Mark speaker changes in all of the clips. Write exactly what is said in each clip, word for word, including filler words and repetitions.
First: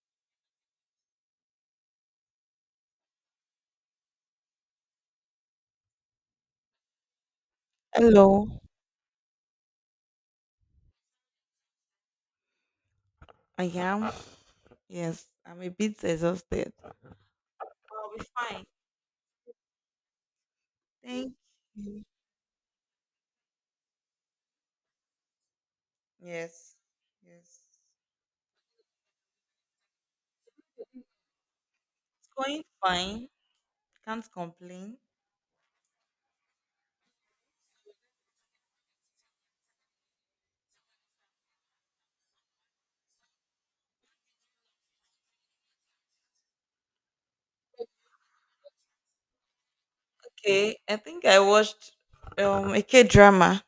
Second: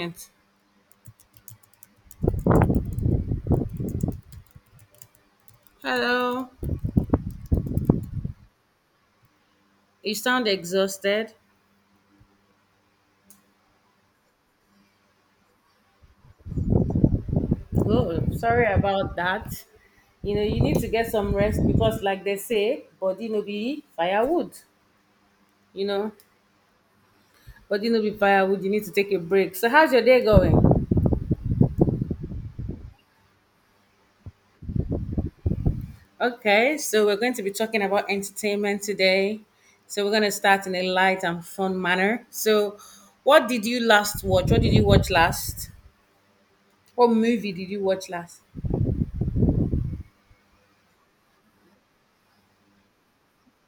Speaker 1: Entertainment. Hello.
Speaker 2: Hello,
Speaker 1: You sound exhausted.
Speaker 2: I am. Yes, I'm a bit exhausted. I'll
Speaker 1: Oh,
Speaker 2: be fine.
Speaker 1: sorry about that. You know, you need to get some
Speaker 2: Thank
Speaker 1: rest because,
Speaker 2: you.
Speaker 1: like they say, body no be firewood. You know,
Speaker 2: Yes, yes. It's
Speaker 1: Body no be firewood. You need to take a break. So, how's your day going?
Speaker 2: going fine. Can't complain.
Speaker 1: Okay, so we're going to be talking about entertainment today. So, we're going to start in a light and fun manner. So, what did you last watch? What did you watch last? What movie did you watch last?
Speaker 2: Okay, I think I watched um a K drama.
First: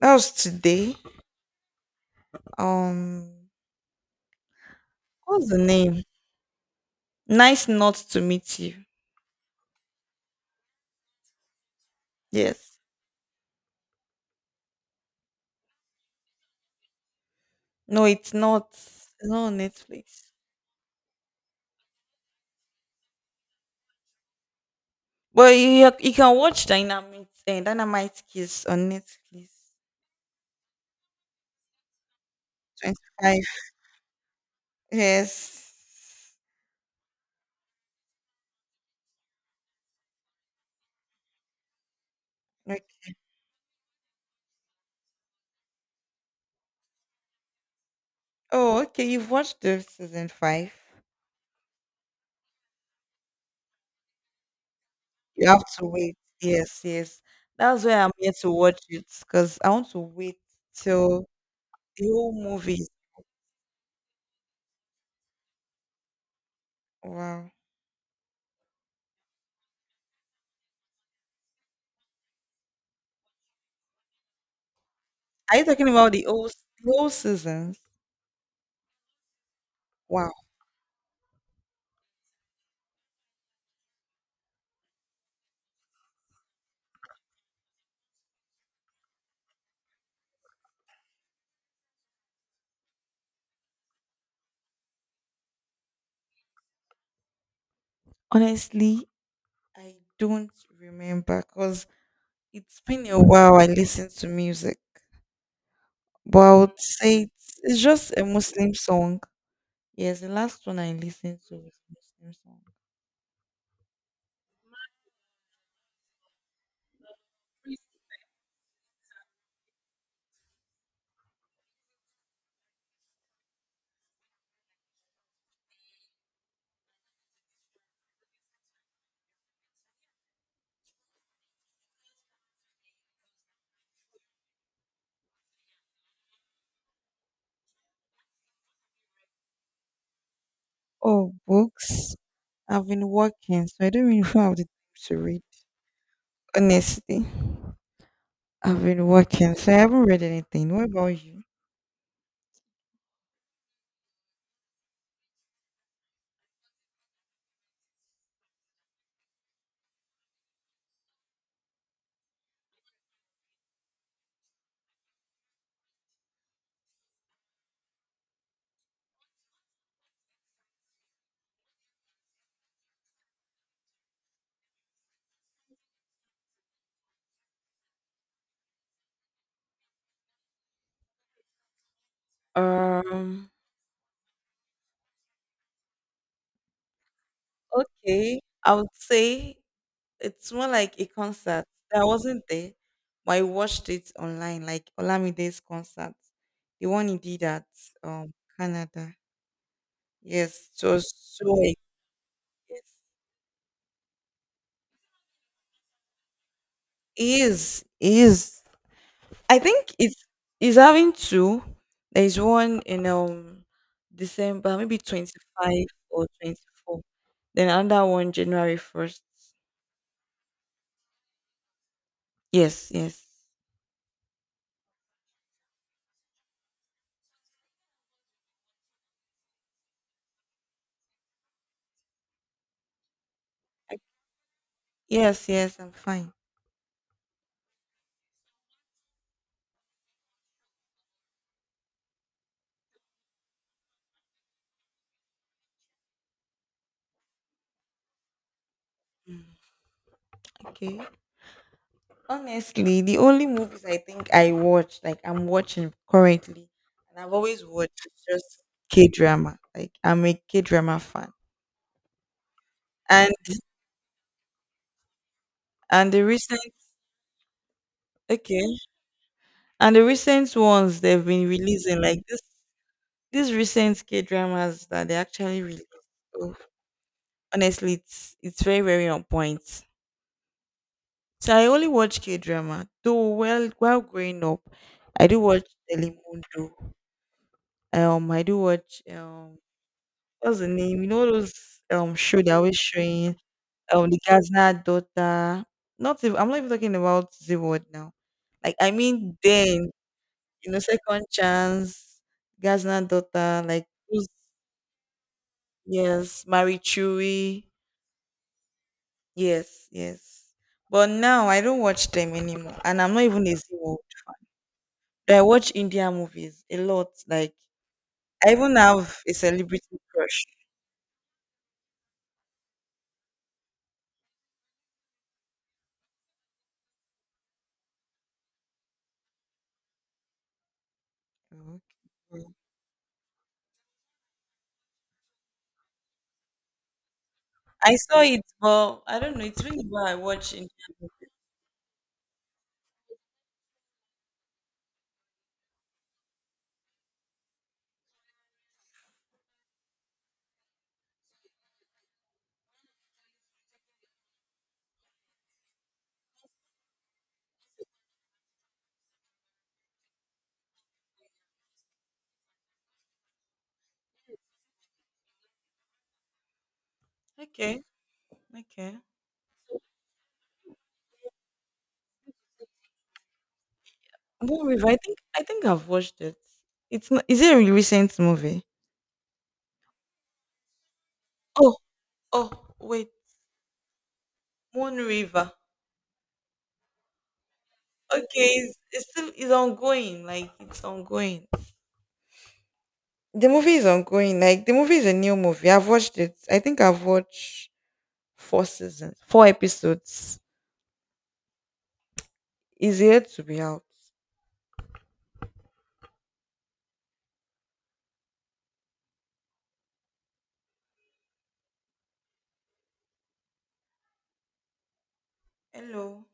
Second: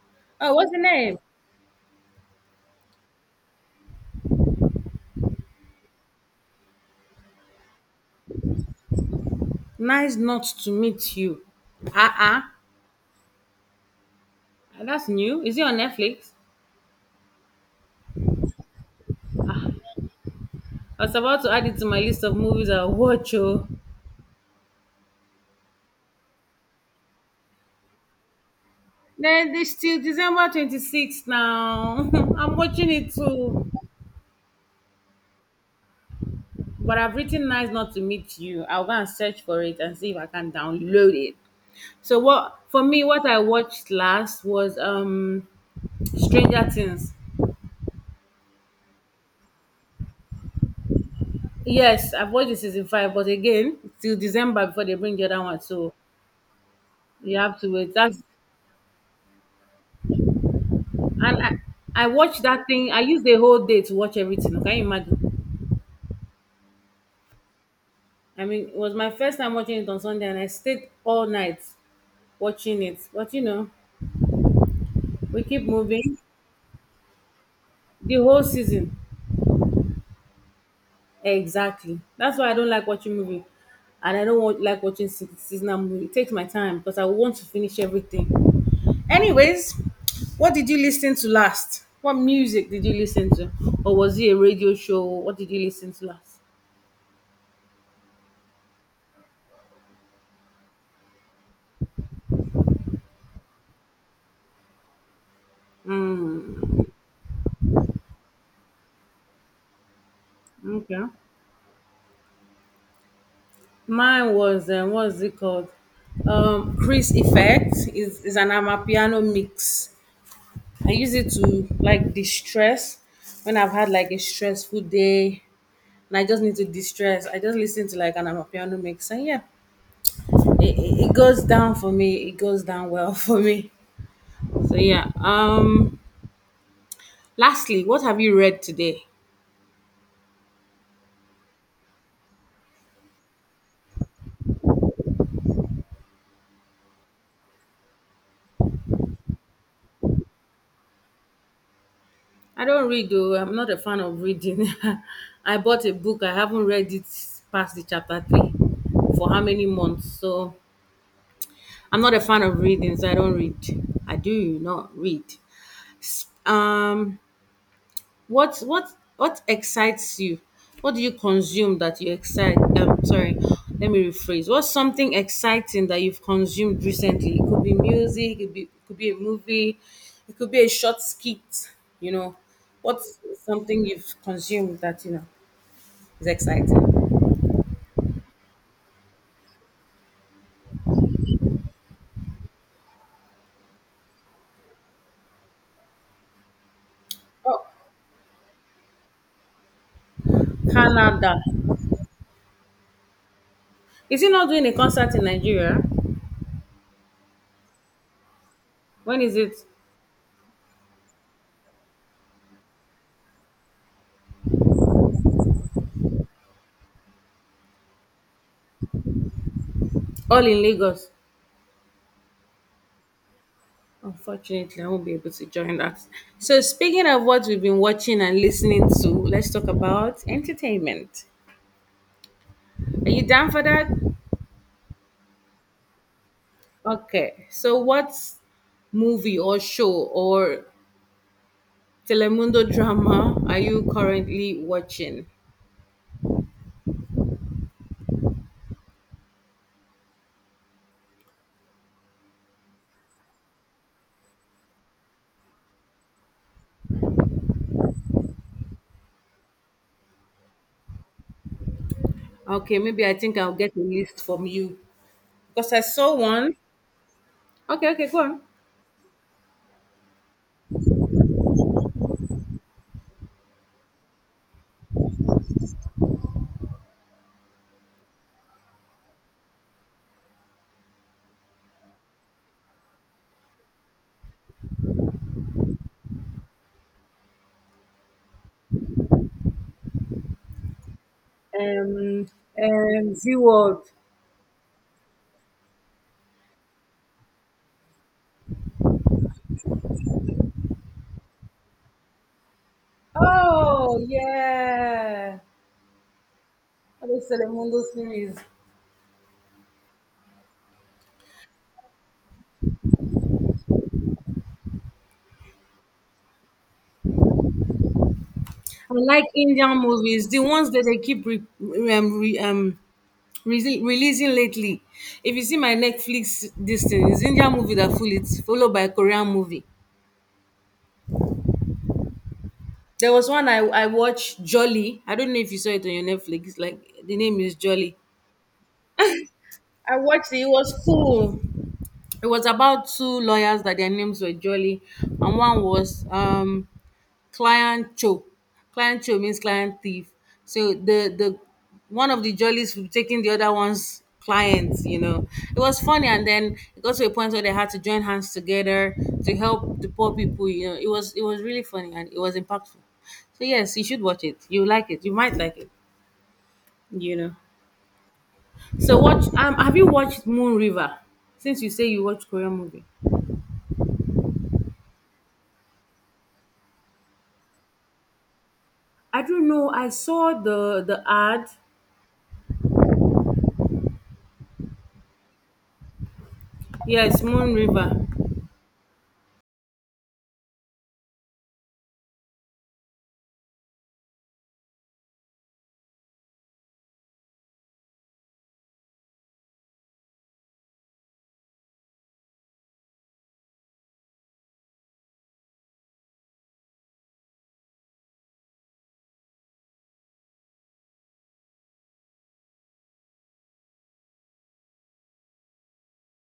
Speaker 2: That was
Speaker 1: Oh, what's the
Speaker 2: today.
Speaker 1: name?
Speaker 2: Um, what's the name? Nice not to meet you.
Speaker 1: Nice not to meet you. Ah ah,
Speaker 2: Yes.
Speaker 1: Ah, that's new. Is it on Netflix?
Speaker 2: No, it's not. It's not on Netflix.
Speaker 1: I was about to add it to my list of movies I watch. Oh,
Speaker 2: But you you can watch Dynamite uh, Dynamite Kiss on Netflix.
Speaker 1: then this till December twenty sixth now. I'm watching
Speaker 2: Twenty
Speaker 1: it
Speaker 2: five.
Speaker 1: too,
Speaker 2: Yes.
Speaker 1: but I've written nice not to meet you. I'll go and search for it and see if I can download it. So what for
Speaker 2: Like,
Speaker 1: me, what I watched last was um Stranger Things.
Speaker 2: oh, okay, you've watched the season five.
Speaker 1: Yes, I've watched the season five, but again, till December before they bring the other
Speaker 2: You
Speaker 1: one.
Speaker 2: have to
Speaker 1: So
Speaker 2: wait. Yes, yes.
Speaker 1: you have to
Speaker 2: That's
Speaker 1: wait.
Speaker 2: why I'm
Speaker 1: That's
Speaker 2: here to watch it because I want to wait till
Speaker 1: and I,
Speaker 2: the
Speaker 1: I
Speaker 2: whole
Speaker 1: watched that
Speaker 2: movie.
Speaker 1: thing. I used the whole day to watch everything. Can you imagine?
Speaker 2: Wow.
Speaker 1: I mean, it was my first time watching it on Sunday, and I stayed all night watching it. But you know, we
Speaker 2: Are
Speaker 1: keep
Speaker 2: you talking about
Speaker 1: moving
Speaker 2: the whole, s- the whole seasons?
Speaker 1: the whole season.
Speaker 2: Wow.
Speaker 1: Exactly. That's why I don't like watching movie, and I don't want, like watching se- seasonal movie. It takes my time because I want to finish everything. Anyways, what did you listen to last? What music did you listen to, or was it a radio show? What did you listen to last?
Speaker 2: Honestly, I don't remember because it's been a while I listened to music. But I
Speaker 1: Mm,
Speaker 2: would say it's, it's just a Muslim song. Yes, the last one I
Speaker 1: okay.
Speaker 2: listened to was Muslim song.
Speaker 1: Mine was um, what's it called? Um, Chris Effect is is an amapiano mix. I use it to like distress when I've had like a stressful day and I just need to distress. I just listen to like an amapiano mix and yeah, it, it, it goes down for me. It goes down well for me. So yeah. Um. Lastly, what have you read today?
Speaker 2: Oh, books. I've been working, so I don't really have the time to read. Honestly, I've been working, so I haven't read anything. What about you?
Speaker 1: I don't read though. I'm not a fan of reading. I bought a book. I haven't read it past the chapter three for how many months. So I'm not a fan of reading, so I don't read. I do not read. Um what what what excites you? What do you consume that you excite? Um, sorry, let me rephrase. What's something exciting that you've consumed recently? It could be music. It could be it could be a movie. It could be a short skit. You know, what's
Speaker 2: Um,
Speaker 1: something you've consumed that you know is exciting?
Speaker 2: okay. I would say it's more like a concert. I wasn't there, but I watched it online, like Olamide's concert, the one he did at
Speaker 1: Oh,
Speaker 2: um Canada. Yes, it was
Speaker 1: Canada.
Speaker 2: so.
Speaker 1: Is he not doing a concert in Nigeria?
Speaker 2: It is. It is.
Speaker 1: When is it?
Speaker 2: I think it's is having two. There is one in um December, maybe twenty five or twenty four. Then another one January first.
Speaker 1: All in Lagos.
Speaker 2: Yes, yes,
Speaker 1: Unfortunately, I won't be able to join that. So, speaking of what we've been watching and listening to, let's talk about entertainment. Are you down for that?
Speaker 2: I- yes, yes. I'm fine.
Speaker 1: Okay. So, what movie or show or Telemundo drama are you currently watching?
Speaker 2: Okay. Honestly, the only movies I think I watched, like I'm watching currently, and I've always watched is just K drama. Like I'm a K drama fan,
Speaker 1: Okay, maybe I
Speaker 2: and
Speaker 1: think I'll get a list from you because I
Speaker 2: and
Speaker 1: saw
Speaker 2: the
Speaker 1: one.
Speaker 2: recent
Speaker 1: Okay, okay, go on.
Speaker 2: okay, and the recent ones they've been releasing like this. These recent K dramas that they actually release, oh, honestly, it's it's very very on point. So I only watch K drama. Though well while growing up, I do watch Telemundo. Um, I do watch um what's the name? You know those um
Speaker 1: Um,
Speaker 2: show they are always
Speaker 1: um, Z
Speaker 2: showing
Speaker 1: World.
Speaker 2: um the Gazna daughter. Not even, I'm not even talking about the word now. Like I mean then you know second chance, Gazna daughter like
Speaker 1: Oh
Speaker 2: those,
Speaker 1: yeah,
Speaker 2: yes, Marie
Speaker 1: that is
Speaker 2: Chewy.
Speaker 1: Telemundo series.
Speaker 2: Yes, yes. But now I don't watch them anymore, and I'm not even a zero. I watch Indian movies a lot. Like I even
Speaker 1: I
Speaker 2: have
Speaker 1: like
Speaker 2: a
Speaker 1: Indian
Speaker 2: celebrity
Speaker 1: movies, the
Speaker 2: crush.
Speaker 1: ones that they keep re, um, re, um releasing releasing lately. If you see my Netflix, this thing is Indian movie that full it, followed by Korean movie.
Speaker 2: Oh, okay.
Speaker 1: There was one I I watched Jolly. I don't know if you saw it on your Netflix. Like the name is Jolly.
Speaker 2: I saw it, but I don't know. It's really
Speaker 1: I
Speaker 2: bad. I
Speaker 1: watched it. It
Speaker 2: watch Indian.
Speaker 1: was cool. It was about two lawyers that their names were Jolly, and one was um Client Cho. Client Cho means client thief. So the the one of the jollies was taking the other one's clients, you know. It was funny and then it got to a point where they had to join hands together to help the poor people, you know. It was it was really funny and it was impactful. So yes, you should watch it. You like it. You might like it, you know.
Speaker 2: Okay,
Speaker 1: So
Speaker 2: okay.
Speaker 1: watch um have you watched Moon River? Since you say you watch Korean movie.
Speaker 2: Moon River. I think I think I've watched it. It's not. Is it a recent movie?
Speaker 1: I don't know. I saw the the ad.
Speaker 2: Oh, oh, wait. Moon River.
Speaker 1: Yes, Moon River.
Speaker 2: Okay, it's, it's still it's ongoing. Like it's ongoing. The movie is ongoing. Like the movie is a new movie. I've watched it. I think I've watched four seasons, four episodes. Is yet to be out. Hello.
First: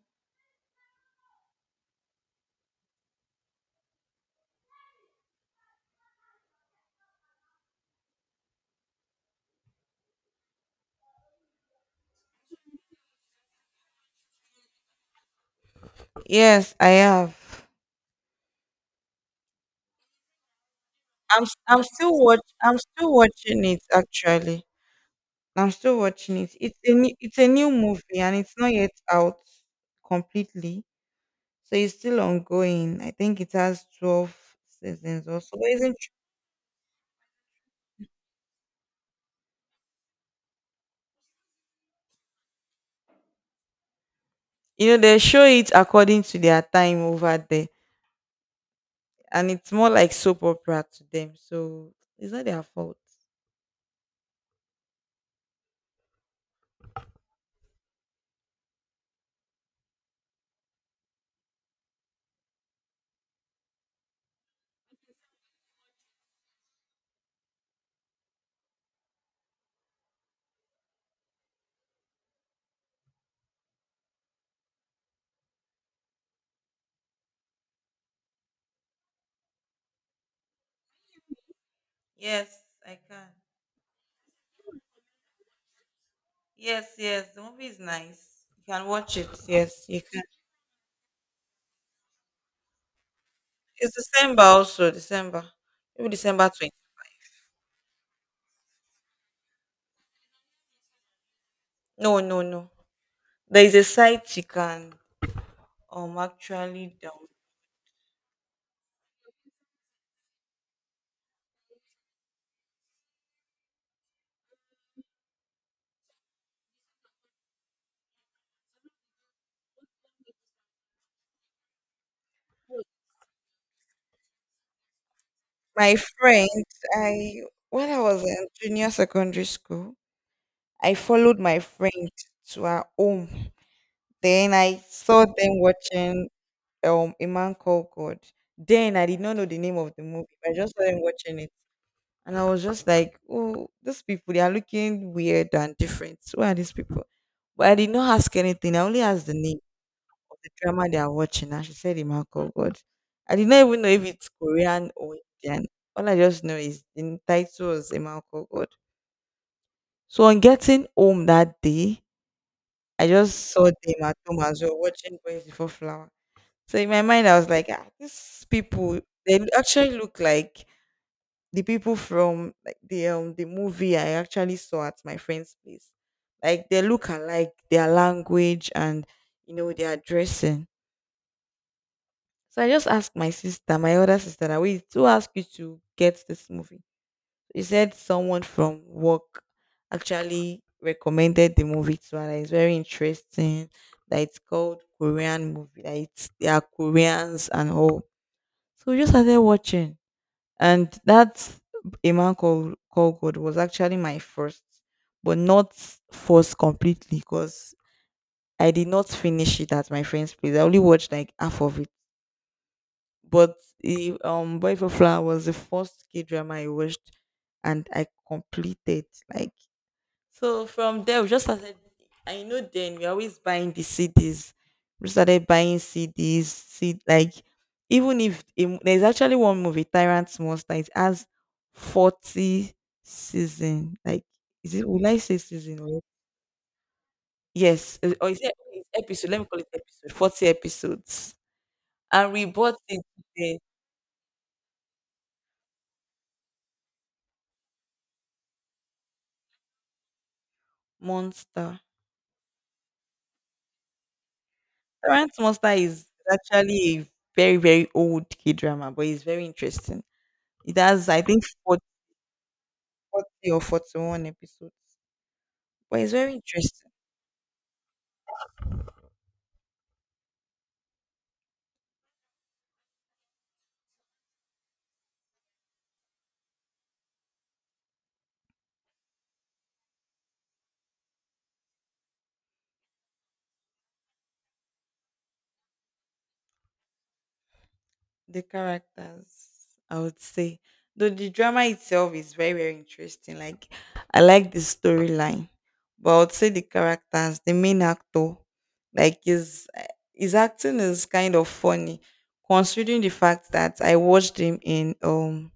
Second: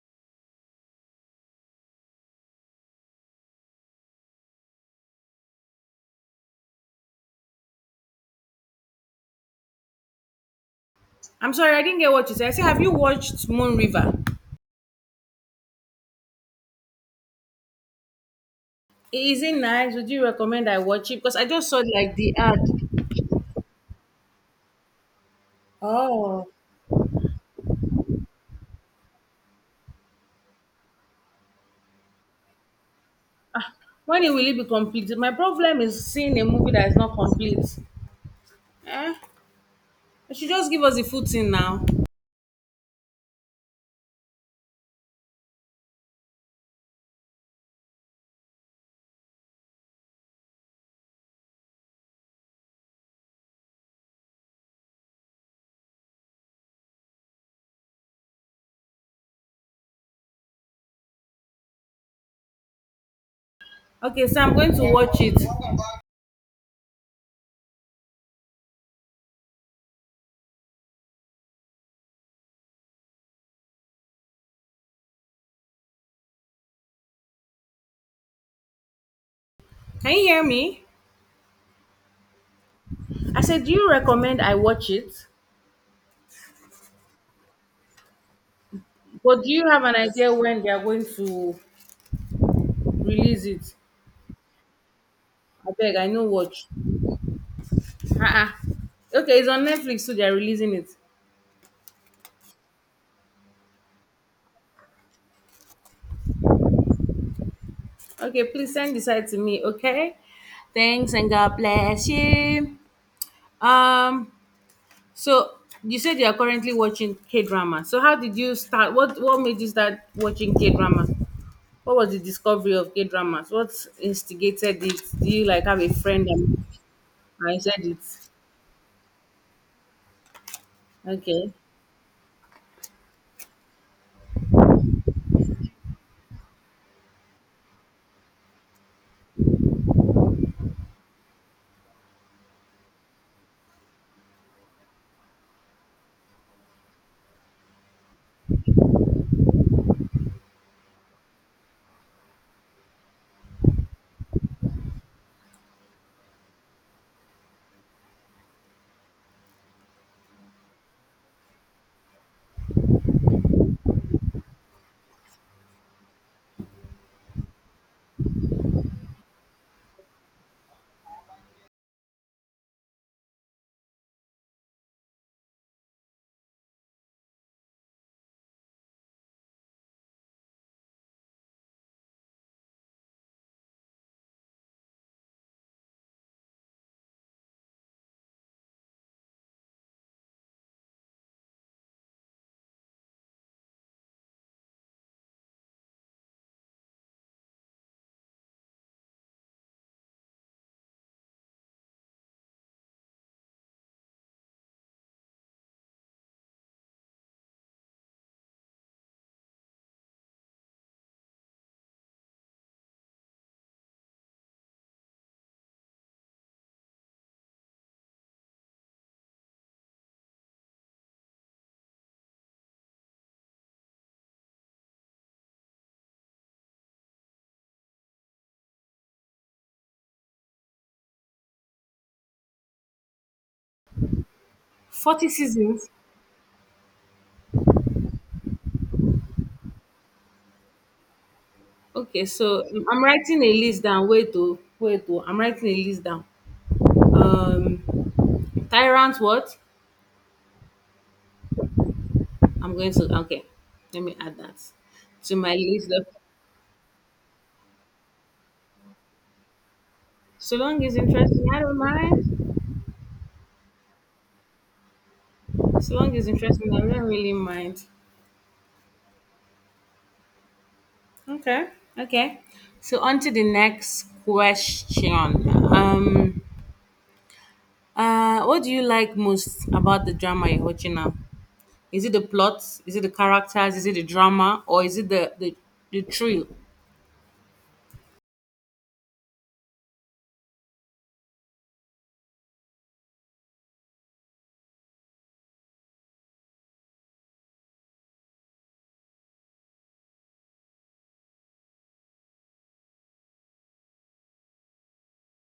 Speaker 1: I'm sorry, I didn't get what you said. I said, have you watched Moon River?
Speaker 2: Yes, I have.
Speaker 1: Is it nice? Would you recommend I watch it? Because
Speaker 2: I'm
Speaker 1: I
Speaker 2: s-
Speaker 1: just saw
Speaker 2: I'm still
Speaker 1: like the
Speaker 2: watch
Speaker 1: ad.
Speaker 2: I'm still watching it actually. I'm still watching
Speaker 1: Oh,
Speaker 2: it. It's a new, it's a new movie and it's not yet out completely. So it's still ongoing. I think it has
Speaker 1: when it
Speaker 2: twelve
Speaker 1: will it be completed?
Speaker 2: seasons
Speaker 1: My
Speaker 2: or so. But
Speaker 1: problem
Speaker 2: isn't
Speaker 1: is seeing a movie that is not complete. Eh? They should just give us the full thing now.
Speaker 2: you know they show it according to their time over there, and it's more like soap opera to them. So it's not their fault.
Speaker 1: Okay, so I'm going to watch it. Can you hear me?
Speaker 2: Yes, I can.
Speaker 1: I said, do you recommend I watch it?
Speaker 2: Yes, yes, the movie is nice. You can watch it.
Speaker 1: But do you have
Speaker 2: Yes,
Speaker 1: an
Speaker 2: you can.
Speaker 1: idea when they are going to release it?
Speaker 2: It's December also, December.
Speaker 1: I beg, I
Speaker 2: Maybe
Speaker 1: know
Speaker 2: December
Speaker 1: watch.
Speaker 2: 20.
Speaker 1: Uh-uh. Okay, it's on Netflix, so they are releasing it.
Speaker 2: No, no, no. There is a site you can um actually down.
Speaker 1: Okay, please send this out to me, okay? Thanks and God bless you. Um, so you said you are currently watching K drama. So how did you start? What what made you start watching K drama? What was the discovery of K dramas? What instigated it? Do you like have a
Speaker 2: My
Speaker 1: friend
Speaker 2: friend,
Speaker 1: and
Speaker 2: I
Speaker 1: I said
Speaker 2: when I
Speaker 1: it?
Speaker 2: was in junior secondary school, I followed
Speaker 1: Okay,
Speaker 2: my friend to her home. Then I saw them watching um a man called God. Then I did not know the name of the movie, but I just saw them watching it, and I was just like, "Oh, these people, they are looking weird and different. Who are these people?" But I did not ask anything. I only asked the name of the drama they are watching, and she said, "A man called God." I did not even know if it's Korean or Indian. All I just know is the title was "A man called God." So on getting home that day, I just saw them at home as well watching Boys Before Flowers. So in my mind, I was like, ah, these people, they actually look like the people from like the um the movie I actually saw at my friend's place. Like they look alike, their language and you know their dressing. So I just asked my sister, my older sister, that we to ask you to get this movie. She said someone from work actually recommended the movie to her. That it's very interesting. That it's called Korean movie. That it's they are Koreans and all. So we just started watching, and that a man called called God was actually my first, but not first completely because I did not finish it at my friend's place. I only watched like half of it. But the um Boy for Flower was the first K drama I watched, and I completed like so from there, we just started. I know then we always buying the C Ds. We started buying C Ds. See, like even if a mo- there's actually one movie, Tyrant's Monster, it has forty season. Like, is it? Will I
Speaker 1: forty
Speaker 2: say season?
Speaker 1: seasons.
Speaker 2: Or, yes, uh, or is it it's episode? Let me call it episode. Forty episodes,
Speaker 1: Okay,
Speaker 2: and we
Speaker 1: so
Speaker 2: bought
Speaker 1: um,
Speaker 2: it.
Speaker 1: I'm writing a
Speaker 2: The
Speaker 1: list down. Wait, to wait, to I'm writing a list down. Um, tyrant what?
Speaker 2: Monster.
Speaker 1: I'm going to okay. Let me add that to
Speaker 2: Tyrant's
Speaker 1: my
Speaker 2: Monster
Speaker 1: list
Speaker 2: is
Speaker 1: of
Speaker 2: actually a very very old K drama, but it's very interesting.
Speaker 1: so
Speaker 2: It
Speaker 1: long is
Speaker 2: has, I think,
Speaker 1: interesting, I don't mind.
Speaker 2: forty or forty-one episodes.
Speaker 1: So
Speaker 2: But it's
Speaker 1: long is
Speaker 2: very
Speaker 1: interesting, I
Speaker 2: interesting.
Speaker 1: don't really mind. Okay. Okay. So on to the next question. Um uh what do you like most about the drama you're watching now? Is it the plot? Is it the characters? Is it the drama? Or is it the the, the thrill?
Speaker 2: The characters, I would say. Though the drama itself is very, very interesting. Like, I like the storyline. But I would say the characters, the main actor, like his his acting is kind of funny, considering the fact that I watched him in um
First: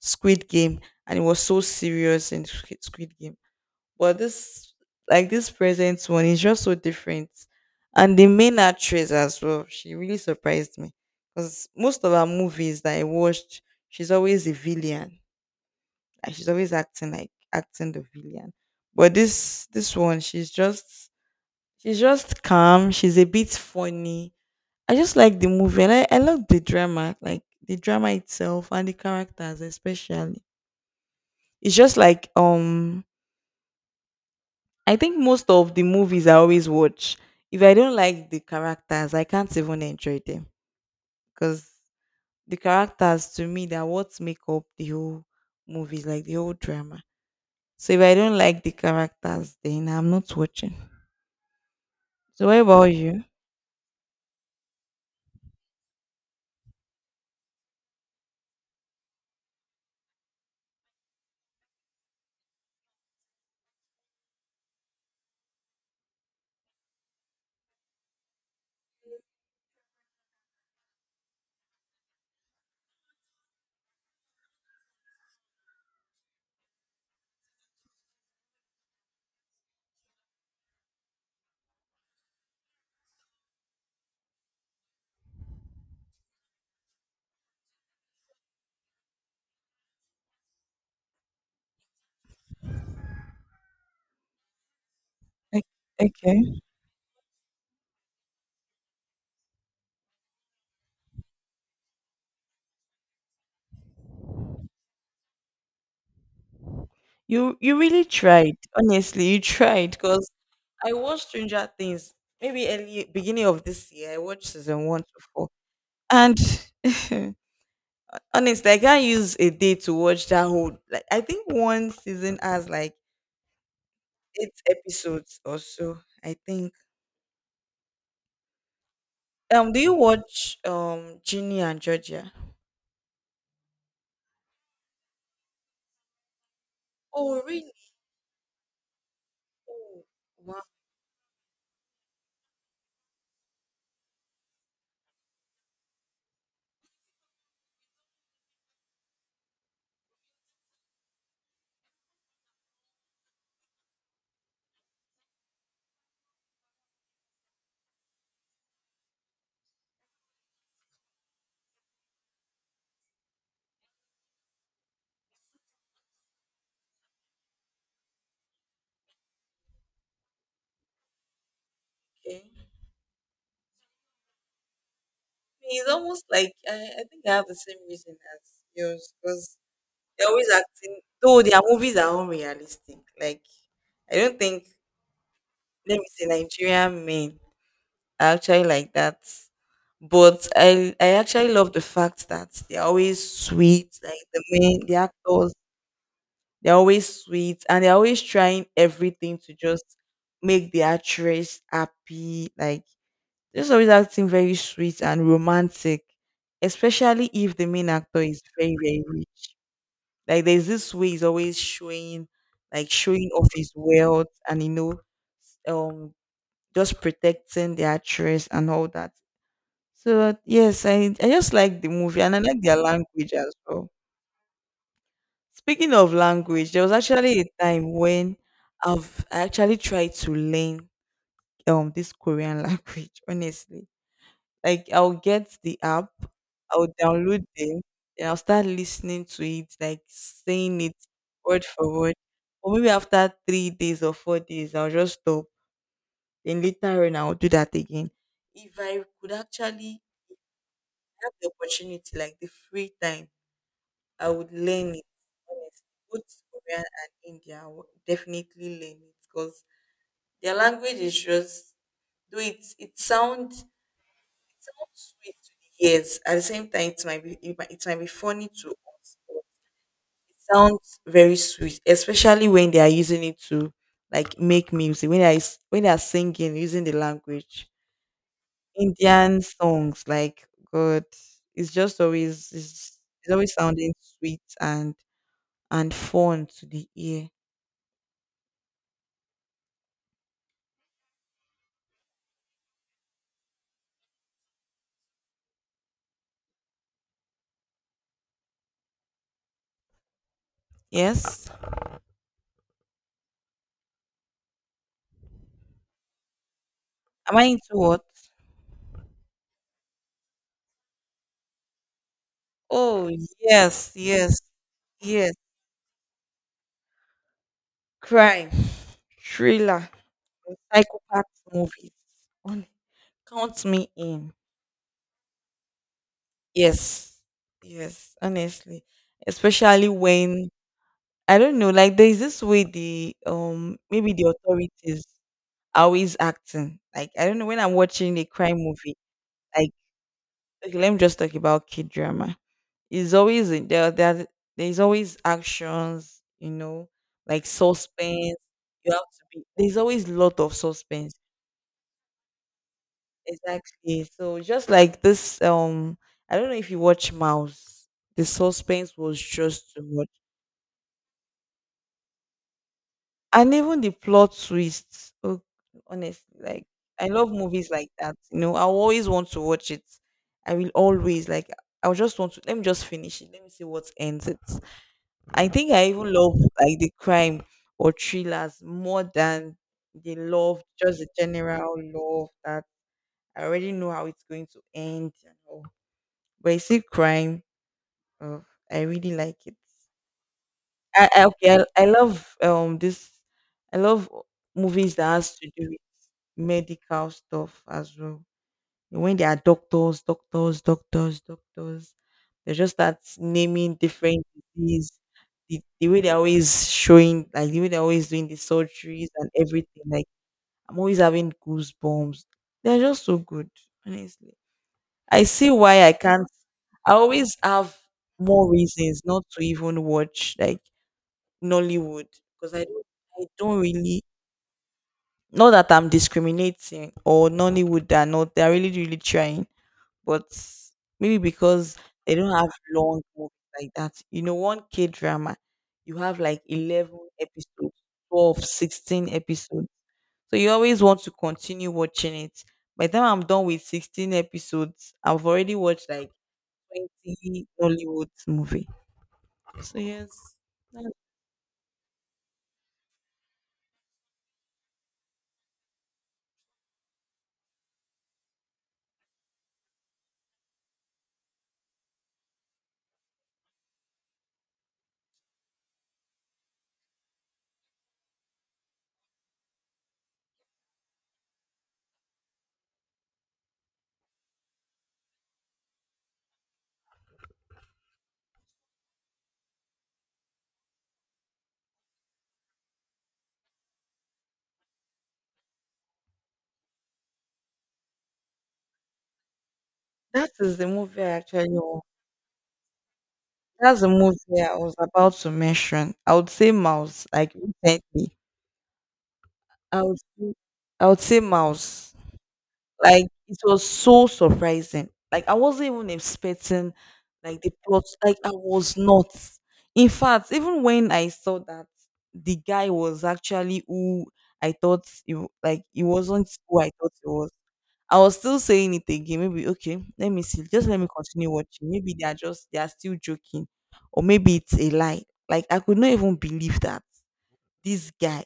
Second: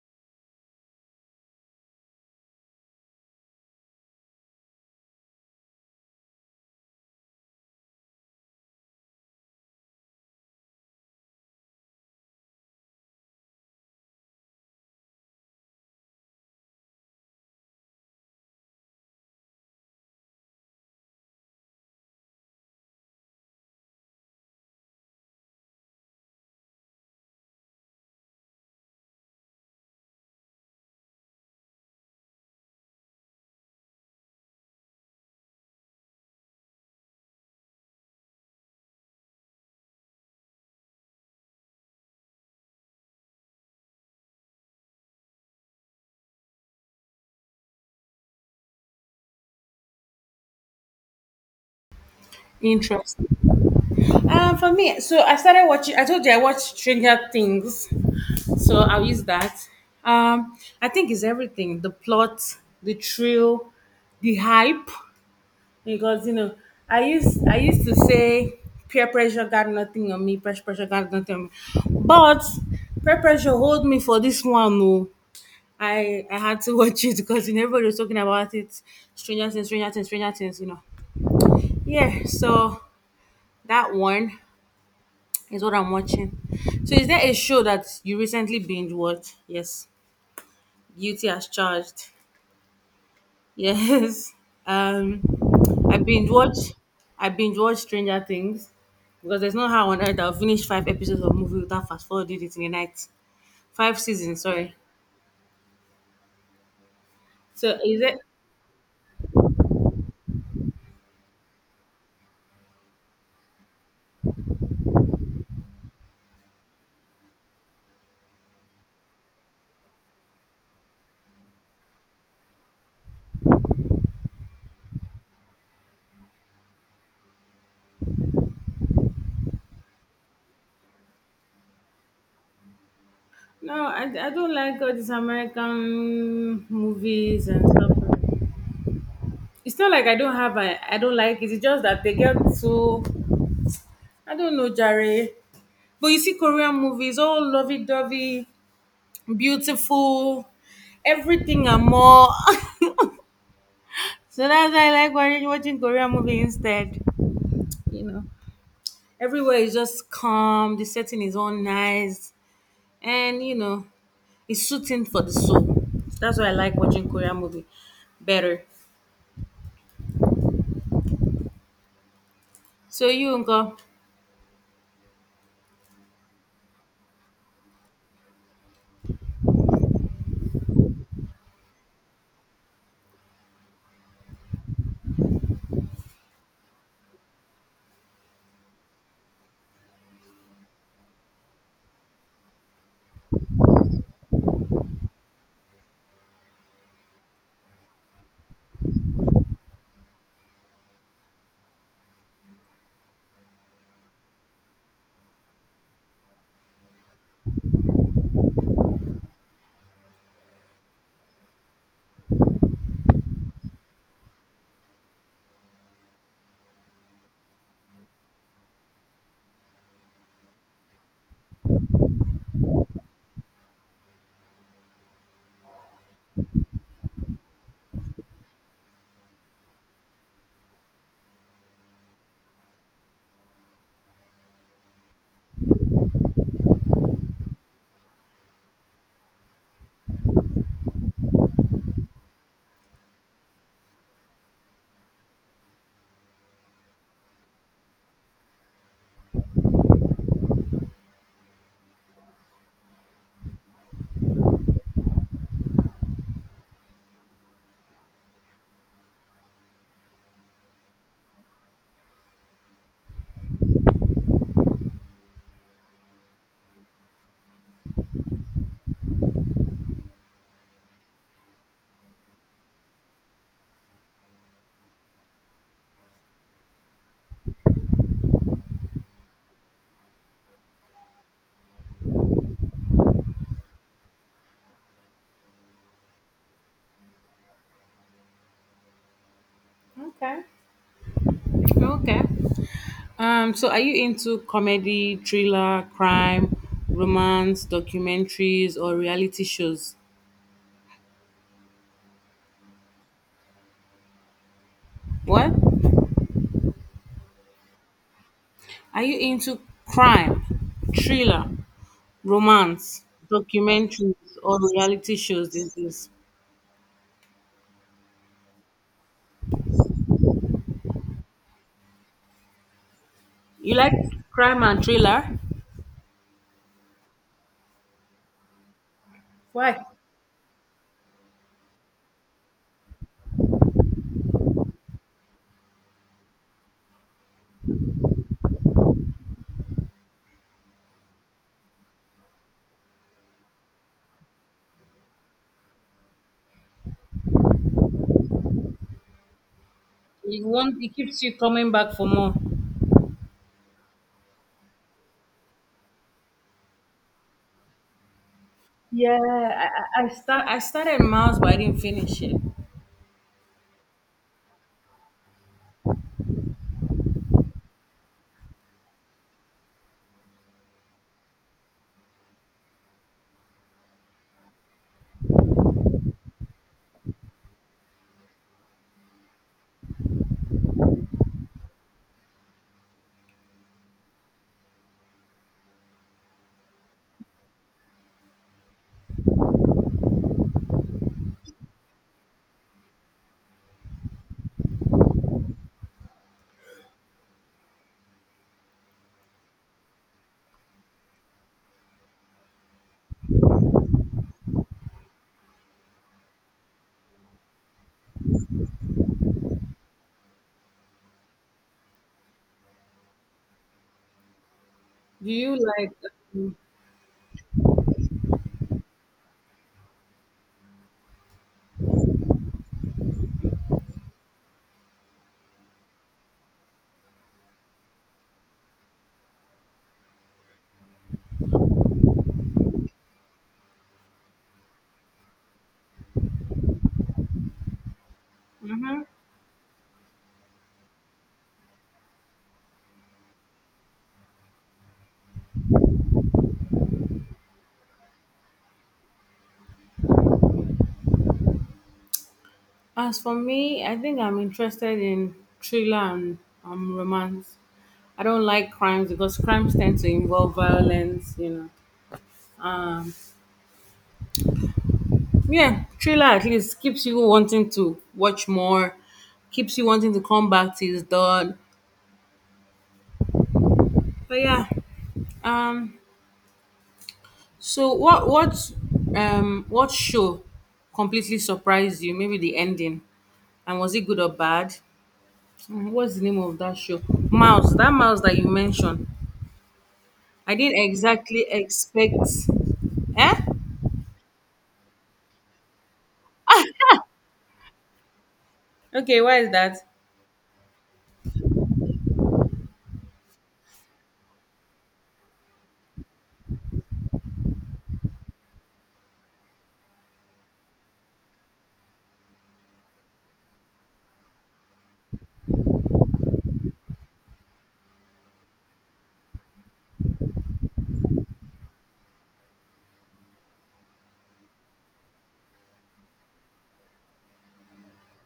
Speaker 2: Squid Game and he was so serious in Squid Squid Game. But this like this present one is just so different. And the main actress as well, she really surprised me. Because most of her movies that I watched, she's always a villain. Like she's always acting like acting the villain. But this this one, she's just she's just calm. She's a bit funny. I just like the movie and I, like, I love the drama, like the drama itself and the characters especially. It's just like um I think most of the movies I always watch, if I don't like the characters, I can't even enjoy them because the characters to me they're what make up the whole movies, like the whole drama. So if I don't like the characters, then I'm not watching. So what about you?
Speaker 1: Interesting. Um for me, so I started watching I told you I watched Stranger Things. So I'll use that. Um, I think it's everything: the plot, the thrill, the hype. Because you know, I used I used to say peer pressure got nothing on me, pressure pressure got nothing on me, but peer pressure hold me for this one. No, I I had to watch it because you know, everybody was talking about it. Stranger Things, Stranger Things, Stranger Things. You know, yeah. So that one is what I'm watching. So is there a show that you recently binge watched? Yes, Guilty as Charged. Yes. Um,
Speaker 2: O-
Speaker 1: I binge watch.
Speaker 2: Okay.
Speaker 1: I binge watch Stranger Things because there's no how on earth I'll finish five episodes of movie without fast forwarding it in a night. Five seasons, sorry.
Speaker 2: You
Speaker 1: So
Speaker 2: you
Speaker 1: is
Speaker 2: really
Speaker 1: it?
Speaker 2: tried. Honestly, you tried because I watched Stranger Things maybe early beginning of this year. I watched season one to four, and honestly, I can't use a day to watch that whole. Like I think one season has like eight episodes or so. I think. Um, do you watch um Ginny and Georgia?
Speaker 1: No, I, I don't like all these American
Speaker 2: Oh
Speaker 1: movies and
Speaker 2: really?
Speaker 1: stuff. It's not like
Speaker 2: Oh,
Speaker 1: I don't have
Speaker 2: wow.
Speaker 1: I I don't like it. It's just that they get so I don't know, Jerry. But you see Korean movies, all lovey dovey, beautiful, everything and more. So that's why I like watching watching Korean movie instead. You know, everywhere is just calm. The setting is all nice, and you know, it's soothing for the soul. That's why I like watching Korean movie better.
Speaker 2: Okay.
Speaker 1: So you Uncle,
Speaker 2: It's almost like I, I think I have the same reason as yours because they're always acting, though their movies are unrealistic. Like, I don't think, let me say, Nigerian men are actually like that. But I, I actually love the fact that they're always sweet. Like, the men, the actors, they're always sweet and they're always trying everything to just make the actress happy. Like, just always acting very sweet and romantic, especially if the main actor is very, very rich. Like there's this way he's always showing, like showing off his wealth and you know, um, just protecting the actress and all that. So yes, I I just like the movie and I like their language as well. Speaking of language, there was actually a time when I've I actually tried to learn um this Korean language, honestly. Like I'll get the app, I'll download them, and I'll start listening to it, like saying it word for word. Or maybe after three days or four days, I'll just stop. Then later on, I'll do that again. If I could actually have the opportunity, like the free time, I would learn it. Honestly, both Korean and India, I would definitely learn it because their language is just do it. It sounds sweet to the ears. At the same time, it might be it might, it might be funny too. It sounds very sweet, especially when they are using it to like make music. When they are, s- when they are singing using the language, Indian songs like God, it's just always it's, it's always sounding sweet and and fun to the ear.
Speaker 1: Okay. Okay. Um, so are you into comedy, thriller, crime, romance, documentaries, or reality shows?
Speaker 2: Yes,
Speaker 1: What
Speaker 2: am I into what?
Speaker 1: are you into? Crime, thriller, romance,
Speaker 2: Oh yes,
Speaker 1: documentaries,
Speaker 2: yes,
Speaker 1: or reality
Speaker 2: yes.
Speaker 1: shows these days?
Speaker 2: Crime, thriller, psychopath movies. Count
Speaker 1: You
Speaker 2: me
Speaker 1: like
Speaker 2: in.
Speaker 1: crime and thriller?
Speaker 2: Yes. Yes, honestly.
Speaker 1: Why?
Speaker 2: Especially when I don't know, like there is this way the um maybe the authorities are always acting. Like I don't know when I'm watching a crime movie, like okay, let me just talk about kid drama. It's always in- there there there's always actions, you know, like suspense. You have to be There's always lot
Speaker 1: You
Speaker 2: of
Speaker 1: want it
Speaker 2: suspense.
Speaker 1: keeps you coming back for more.
Speaker 2: Exactly. So just like this, um, I don't know if you watch Mouse. The suspense
Speaker 1: Yeah,
Speaker 2: was
Speaker 1: I,
Speaker 2: just too
Speaker 1: I I
Speaker 2: much,
Speaker 1: start. I started Miles, but I didn't finish it.
Speaker 2: and even the plot twists. Oh, honestly, like I love movies like that. You know, I always want to watch it. I will always like. I will just want to. Let me just finish it. Let me see what ends it. I think I even love like the crime or thrillers more than the love, just the general love that I already know how it's going to end and all. But you see, crime. Oh, I really like it. I, I okay, I, I love um this. I love movies that has to do with medical stuff as well. When there are doctors, doctors, doctors, doctors, they just start naming different disease. The, the way they're always showing, like the way they're always doing the surgeries and everything. Like I'm always having goosebumps. They're just so good, honestly. I
Speaker 1: Do
Speaker 2: see
Speaker 1: you
Speaker 2: why
Speaker 1: like?
Speaker 2: I can't. I always have more reasons not to even watch like Nollywood because I don't, I don't really. Not that I'm discriminating or Nollywood are not. They are really really trying, but maybe because they don't have long movies like that. You know, one K drama, you have like eleven episodes, twelve,
Speaker 1: hmm
Speaker 2: sixteen episodes. So you always want to continue watching it. By the time I'm done with sixteen episodes, I've already watched like twenty Nollywood movie. So yes, that,
Speaker 1: As for me, I think I'm interested in thriller and um, romance. I don't like crimes because crimes tend to involve violence. You know. Yeah, trailer at least keeps you wanting to watch more, keeps you wanting to come back till it's done. But yeah, um, so what what um what show completely surprised you? Maybe the ending, and was it good or bad? Mm, What's the name of that show? Mouse. That mouse that you mentioned.
Speaker 2: that
Speaker 1: I
Speaker 2: is the
Speaker 1: didn't
Speaker 2: movie I
Speaker 1: exactly
Speaker 2: actually wa-
Speaker 1: expect. Eh?
Speaker 2: That's the movie I was about to mention. I would say Mouse, like recently.
Speaker 1: Okay, why is that?
Speaker 2: I would say, I would say Mouse. Like it was so surprising. Like I wasn't even expecting like the plot. Like I was not. In fact, even when I saw that the guy was actually who I thought he w- like he wasn't who I thought he was. I was still saying it again. Maybe okay, let me see. Just let me continue watching. Maybe they are just they are still joking, or maybe it's a lie. Like I could not even believe that this guy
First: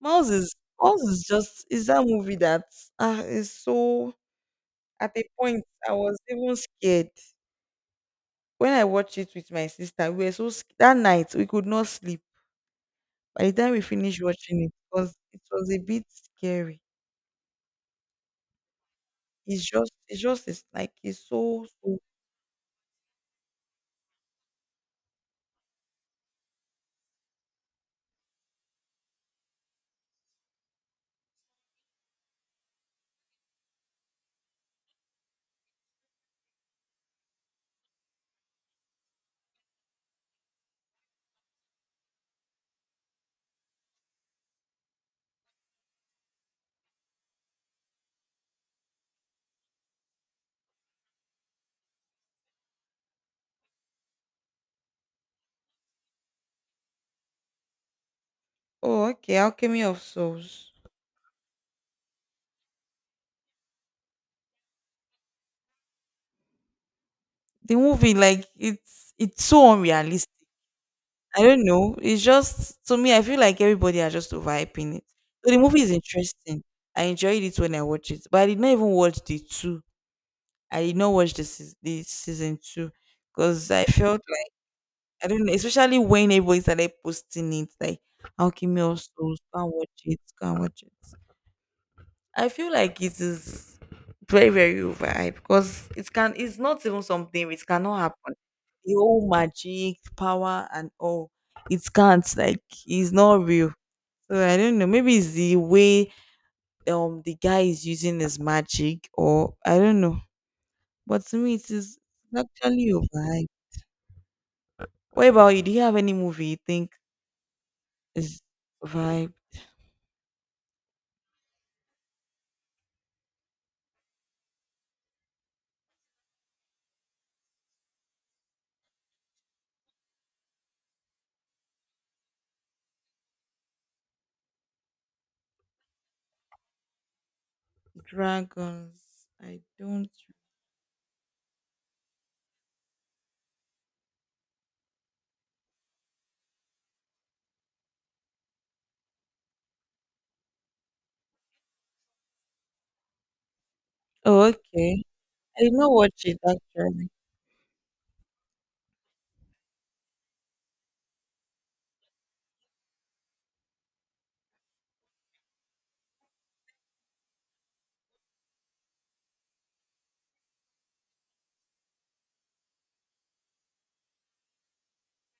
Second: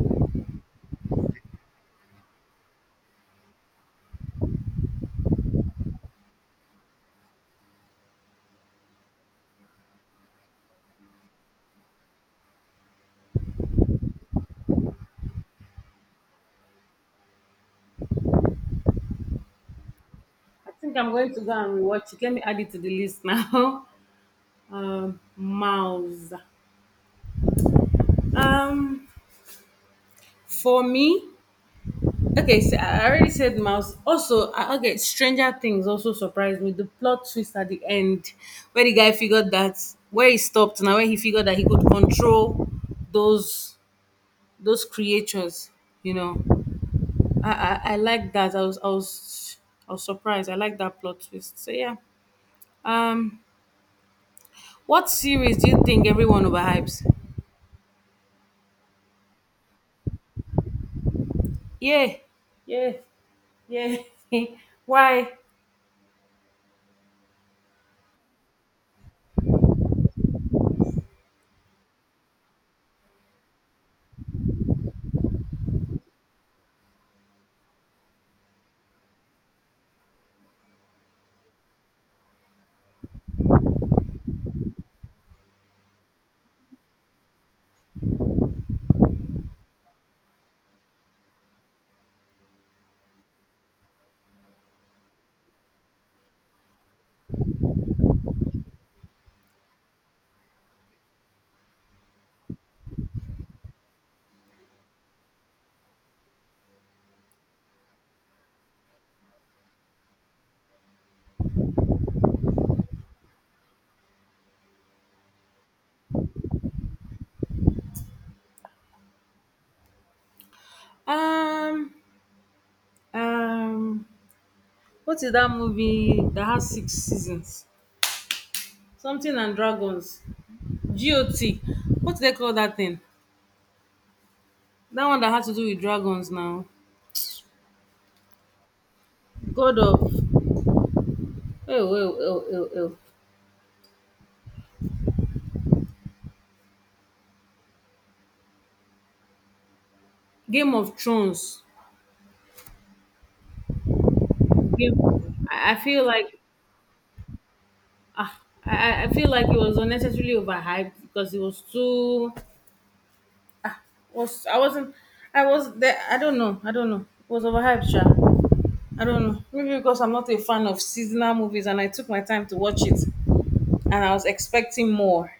Speaker 2: Miles is Miles is just is that movie that ah is so. At a point, I was even scared when I watched it with my sister. We were so sc- That night we could not sleep. By the time we finished watching it, because it was a bit scary. It's just it's just it's
Speaker 1: I
Speaker 2: like
Speaker 1: think I'm
Speaker 2: It's
Speaker 1: going to go
Speaker 2: so
Speaker 1: and
Speaker 2: so.
Speaker 1: rewatch it. Let me add it to the list now. Um, mouse. Um, For me, okay, so I already said mouse. Also, I- okay, Stranger Things also surprised me. The plot twist at the end, where the guy figured that where he stopped now, where he figured that he could control those those creatures. You know, I I, I like that. I was I was I was surprised. I like that plot twist. So yeah. Um, what series do you think everyone overhypes?
Speaker 2: Oh okay, Alchemy of Souls.
Speaker 1: Yeah, yeah, yeah. Why?
Speaker 2: The movie, like it's it's so unrealistic. I don't know. It's just to me, I feel like everybody are just overhyping it. So the movie is interesting. I enjoyed it when I watched it, but I did not even watch the two. I did not watch the seas- the season two because I felt like I don't know, especially when everybody started posting it, like Alchemy of Souls, go and watch it, go and watch it. I feel like it is very very overhyped because it can it's not even something. It cannot happen, the whole magic power and all. It can't, like, it's not real. So i don't know, maybe it's the way um the guy is using his magic, or i don't know. But to me, it is actually a vibe. what about you? Do you have any movie you think is vibe?
Speaker 1: Um, um. What is that movie that has six seasons? Something and Dragons. G O T. What do they call that thing? That one that has to do with dragons now.
Speaker 2: Dragons i
Speaker 1: God of.
Speaker 2: don't.
Speaker 1: Oh, oh, oh, oh, oh. Oh. Game of Thrones.
Speaker 2: Oh, okay.
Speaker 1: Game.
Speaker 2: I
Speaker 1: I,
Speaker 2: did
Speaker 1: I
Speaker 2: not
Speaker 1: feel
Speaker 2: watch
Speaker 1: like.
Speaker 2: it actually.
Speaker 1: ah, I, I I feel like it was unnecessarily overhyped because it was too. Was I wasn't. I was there. I don't know. I don't know. It was overhyped, sure. I don't know. Maybe because I'm not a fan of seasonal movies and I took my time to watch it. And I was expecting more.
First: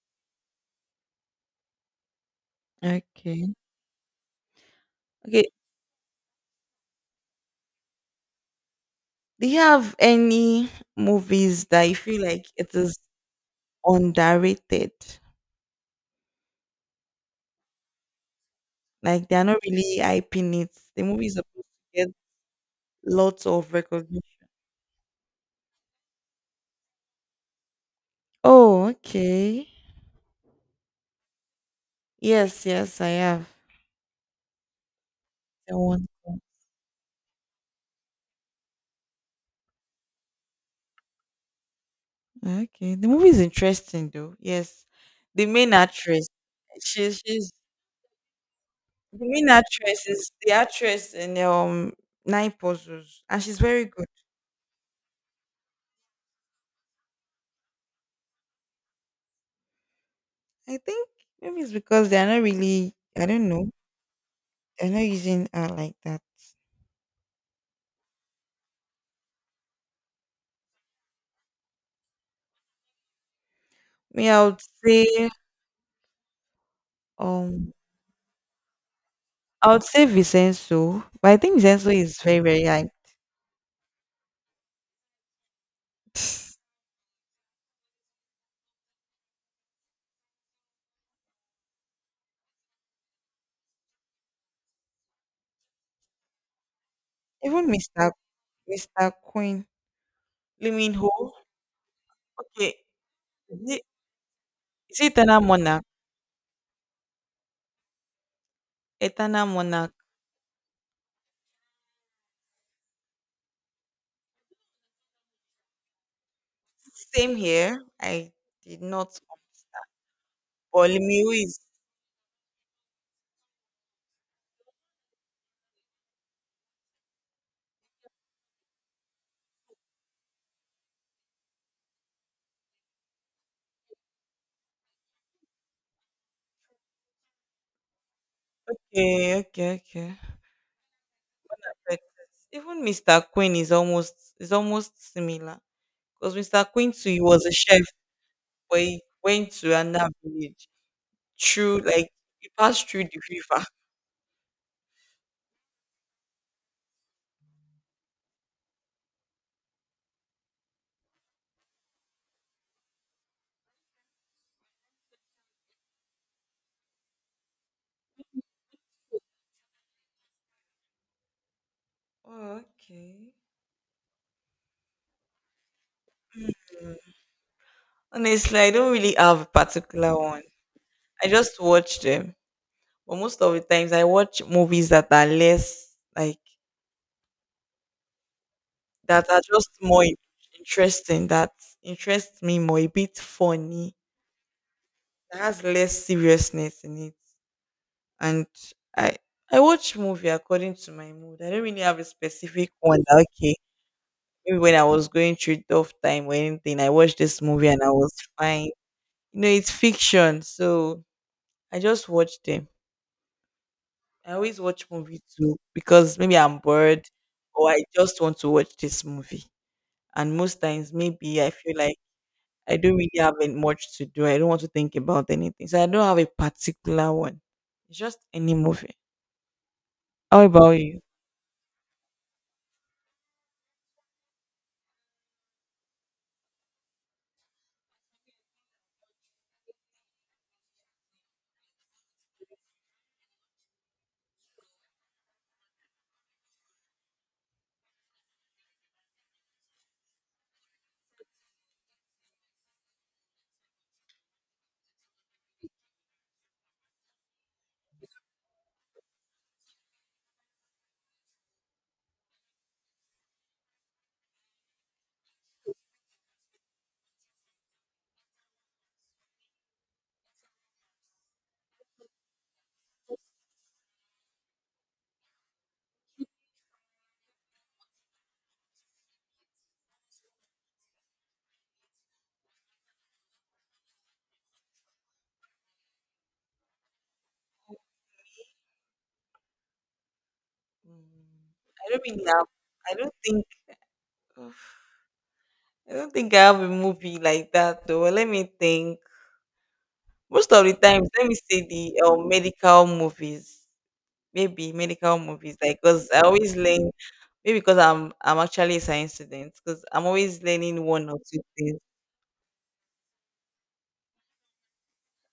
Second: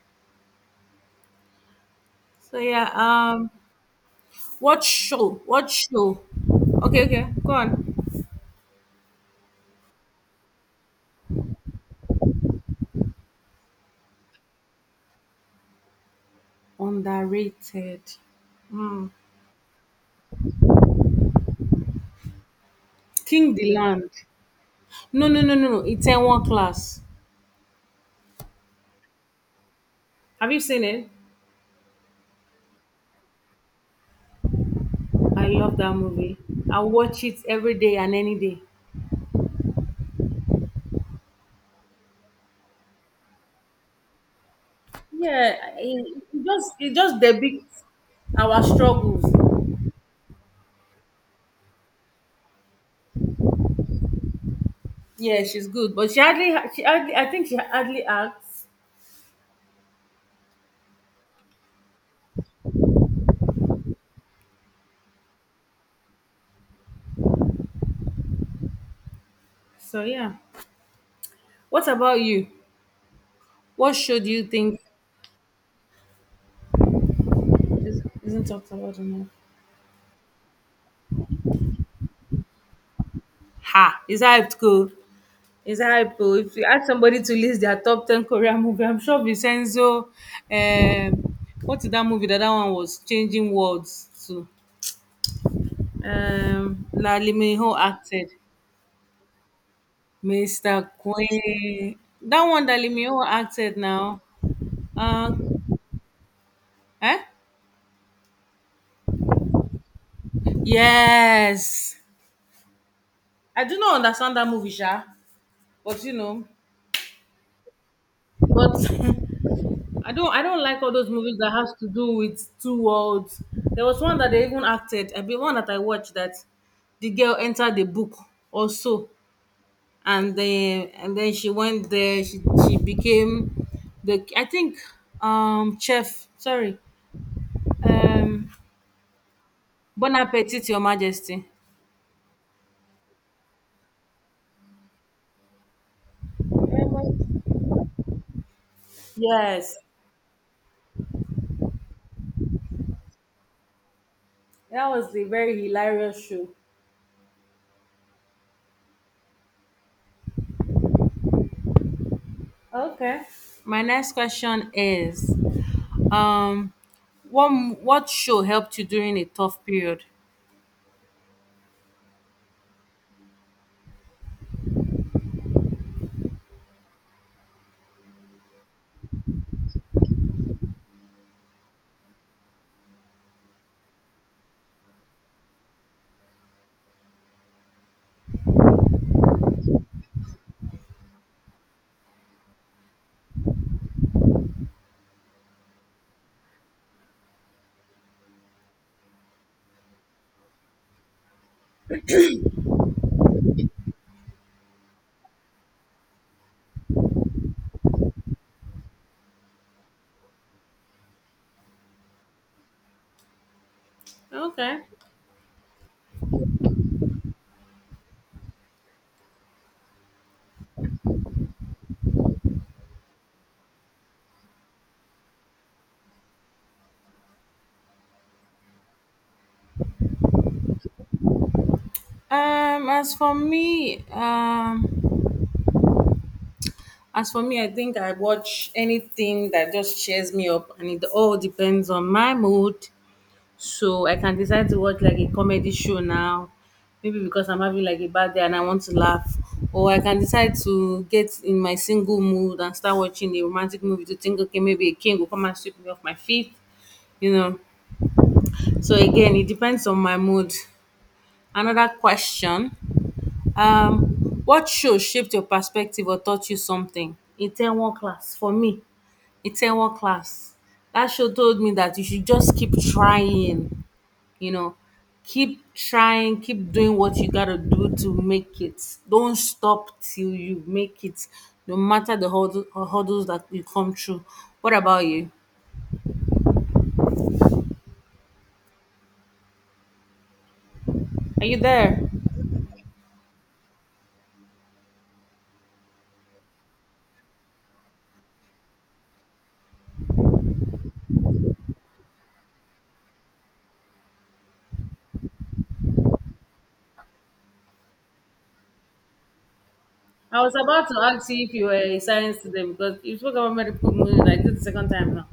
Speaker 1: So yeah, um
Speaker 2: Okay.
Speaker 1: what show?
Speaker 2: Okay.
Speaker 1: What show? Okay, okay, go on.
Speaker 2: Do you have any movies that you feel like it is underrated?
Speaker 1: Underrated. Mm.
Speaker 2: Like they are not really hyping it. The movie is supposed to get lots
Speaker 1: King
Speaker 2: of
Speaker 1: the Land.
Speaker 2: recognition.
Speaker 1: No, no, no, no, no. It's in one class.
Speaker 2: Oh, okay.
Speaker 1: Have you seen it?
Speaker 2: Yes, yes, I have.
Speaker 1: I love
Speaker 2: The
Speaker 1: that
Speaker 2: one.
Speaker 1: movie. I watch it every day and any day.
Speaker 2: Okay. The movie is interesting though. Yes. The
Speaker 1: Yeah,
Speaker 2: main
Speaker 1: it,
Speaker 2: actress.
Speaker 1: It just it just
Speaker 2: She's she's
Speaker 1: depicts our
Speaker 2: the
Speaker 1: struggles.
Speaker 2: main actress is the actress in um Nine Puzzles, and she's very good.
Speaker 1: Yeah, she's good, but she hardly she hardly I think she hardly acts.
Speaker 2: I think maybe it's because they're not really, I don't know, they're not using art like that.
Speaker 1: So yeah. What about you? What show
Speaker 2: Me,
Speaker 1: do you
Speaker 2: I would
Speaker 1: think
Speaker 2: say, um,
Speaker 1: Is- isn't talked about enough.
Speaker 2: I would say Vincenzo, but I think Vincenzo is very, very like,
Speaker 1: Ha! It's hyped, go. It's hyped, go. If you ask somebody to list their top ten Korean movie, I'm sure Vincenzo, um, what is that movie that that one was? Changing Words to. Um, that Lee Min
Speaker 2: even
Speaker 1: Ho
Speaker 2: mister
Speaker 1: acted.
Speaker 2: mister Queen, Lee
Speaker 1: Mister
Speaker 2: Min Ho.
Speaker 1: Queen. That one
Speaker 2: Okay,
Speaker 1: that Lee Min Ho
Speaker 2: is
Speaker 1: acted
Speaker 2: it,
Speaker 1: now.
Speaker 2: is it
Speaker 1: Uh,
Speaker 2: Eternal Monarch?
Speaker 1: eh?
Speaker 2: Eternal Monarch.
Speaker 1: Yes. I do not understand that movie, Sha. But you know,
Speaker 2: Same here. I
Speaker 1: but
Speaker 2: did not.
Speaker 1: I don't I don't like
Speaker 2: But
Speaker 1: all
Speaker 2: Lee
Speaker 1: those
Speaker 2: Min Ho
Speaker 1: movies that
Speaker 2: is
Speaker 1: has to do with two worlds. There was one that they even acted. I mean, one that I watched that the girl entered the book also, and then and then she went there. She she became the I think um chef. Sorry, um
Speaker 2: okay, okay,
Speaker 1: Bon
Speaker 2: okay.
Speaker 1: Appetit, Your Majesty.
Speaker 2: But even mister Queen is almost is almost similar because mister Queen too, he was a chef. But he went to
Speaker 1: Yes,
Speaker 2: another village through, like, he passed through the river.
Speaker 1: that was the very hilarious show. Okay. My next question is Um, what m- what show helped you during a tough period?
Speaker 2: Oh, okay. Honestly, I don't really have a particular one. I just watch them. But most of the times I watch movies that are less like that are just more in- interesting, that interest me more, a bit funny, that has less seriousness in it. And I I watch movie according to my mood. I don't really have a specific one. that, okay, maybe when I was going through tough time or anything, I watched this movie and I was fine. You know, it's fiction, so I just watch them. I always
Speaker 1: Okay.
Speaker 2: watch movies too because maybe I'm bored or I just want to watch this movie. And most times, maybe I feel like I don't really have any- much to do. I don't want to think about anything, so I don't have a particular one. It's just any movie. How about you?
Speaker 1: Um, as for me, um, as for me, I think I watch anything that just cheers me up, and it all depends on my mood. So I can decide to watch like a comedy show now, maybe because I'm having like a bad day and I want to laugh, or I can decide to get in my single mood and start watching a romantic movie to think, okay, maybe a king will come and sweep me off my feet, you know. So again, it depends on my mood. Another question. Um, what show shaped your perspective or taught you something? Itaewon Class. For me, Itaewon Class. That show told me that you should just keep trying, you know, keep trying, keep doing what you gotta do to make it. Don't stop till you make it, no matter the hurdle, hurdles that you come through. What about you? Are
Speaker 2: Mm.
Speaker 1: you
Speaker 2: I
Speaker 1: there?
Speaker 2: don't mean now. I don't think. I don't think I have a movie like that though. Let me think. Most of the times, let me say the um, medical movies, maybe medical movies, like because I always learn. Maybe because I'm I'm actually a science student, because I'm
Speaker 1: I
Speaker 2: always
Speaker 1: was
Speaker 2: learning
Speaker 1: about to
Speaker 2: one or
Speaker 1: ask
Speaker 2: two
Speaker 1: you if you were
Speaker 2: things.
Speaker 1: a science today because you spoke about medical moon like this is the second time now.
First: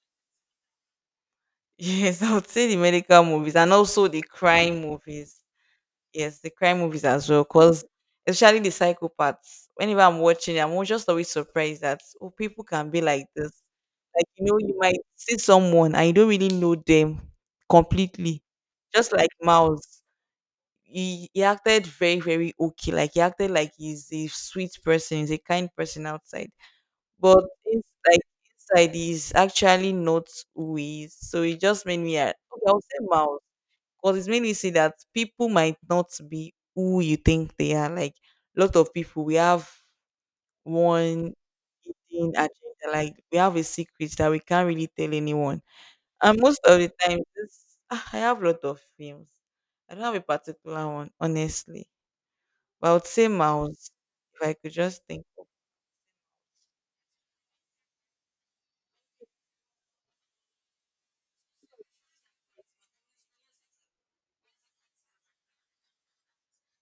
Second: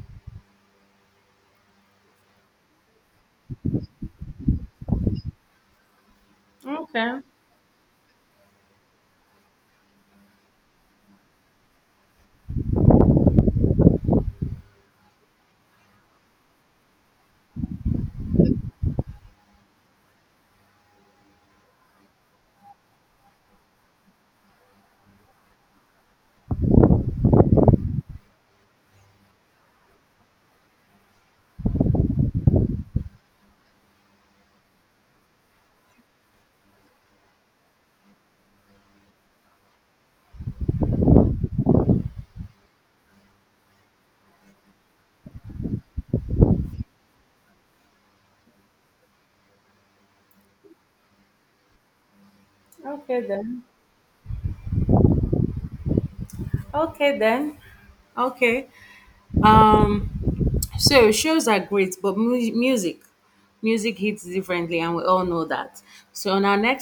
Speaker 2: Yes, I would say the medical movies and also the crime movies. Yes, the crime movies
Speaker 1: Okay.
Speaker 2: as well, because especially the psychopaths. Whenever I'm watching it, I'm al- just always surprised that oh, people can be like this. Like you know, you might see someone and you don't really know them completely, just like mouse. he, he acted very very okay, like he acted like he's a sweet person, he's a kind person outside, but it's like inside he's actually not who he is. So it just made me uh, okay, i'll say Miles because it's made me see that people might not be who you think they are, like a lot of people we have one hidden agenda, like we have a secret that we can't really tell anyone. And most of the time this, ah, i have a lot of films. I don't have a particular one honestly, but I would
Speaker 1: Okay
Speaker 2: say
Speaker 1: then.
Speaker 2: Mouse if I could just think.
Speaker 1: Okay then. Okay. Um. So shows are great, but mu- music, music hits differently, and we all know that. So on our next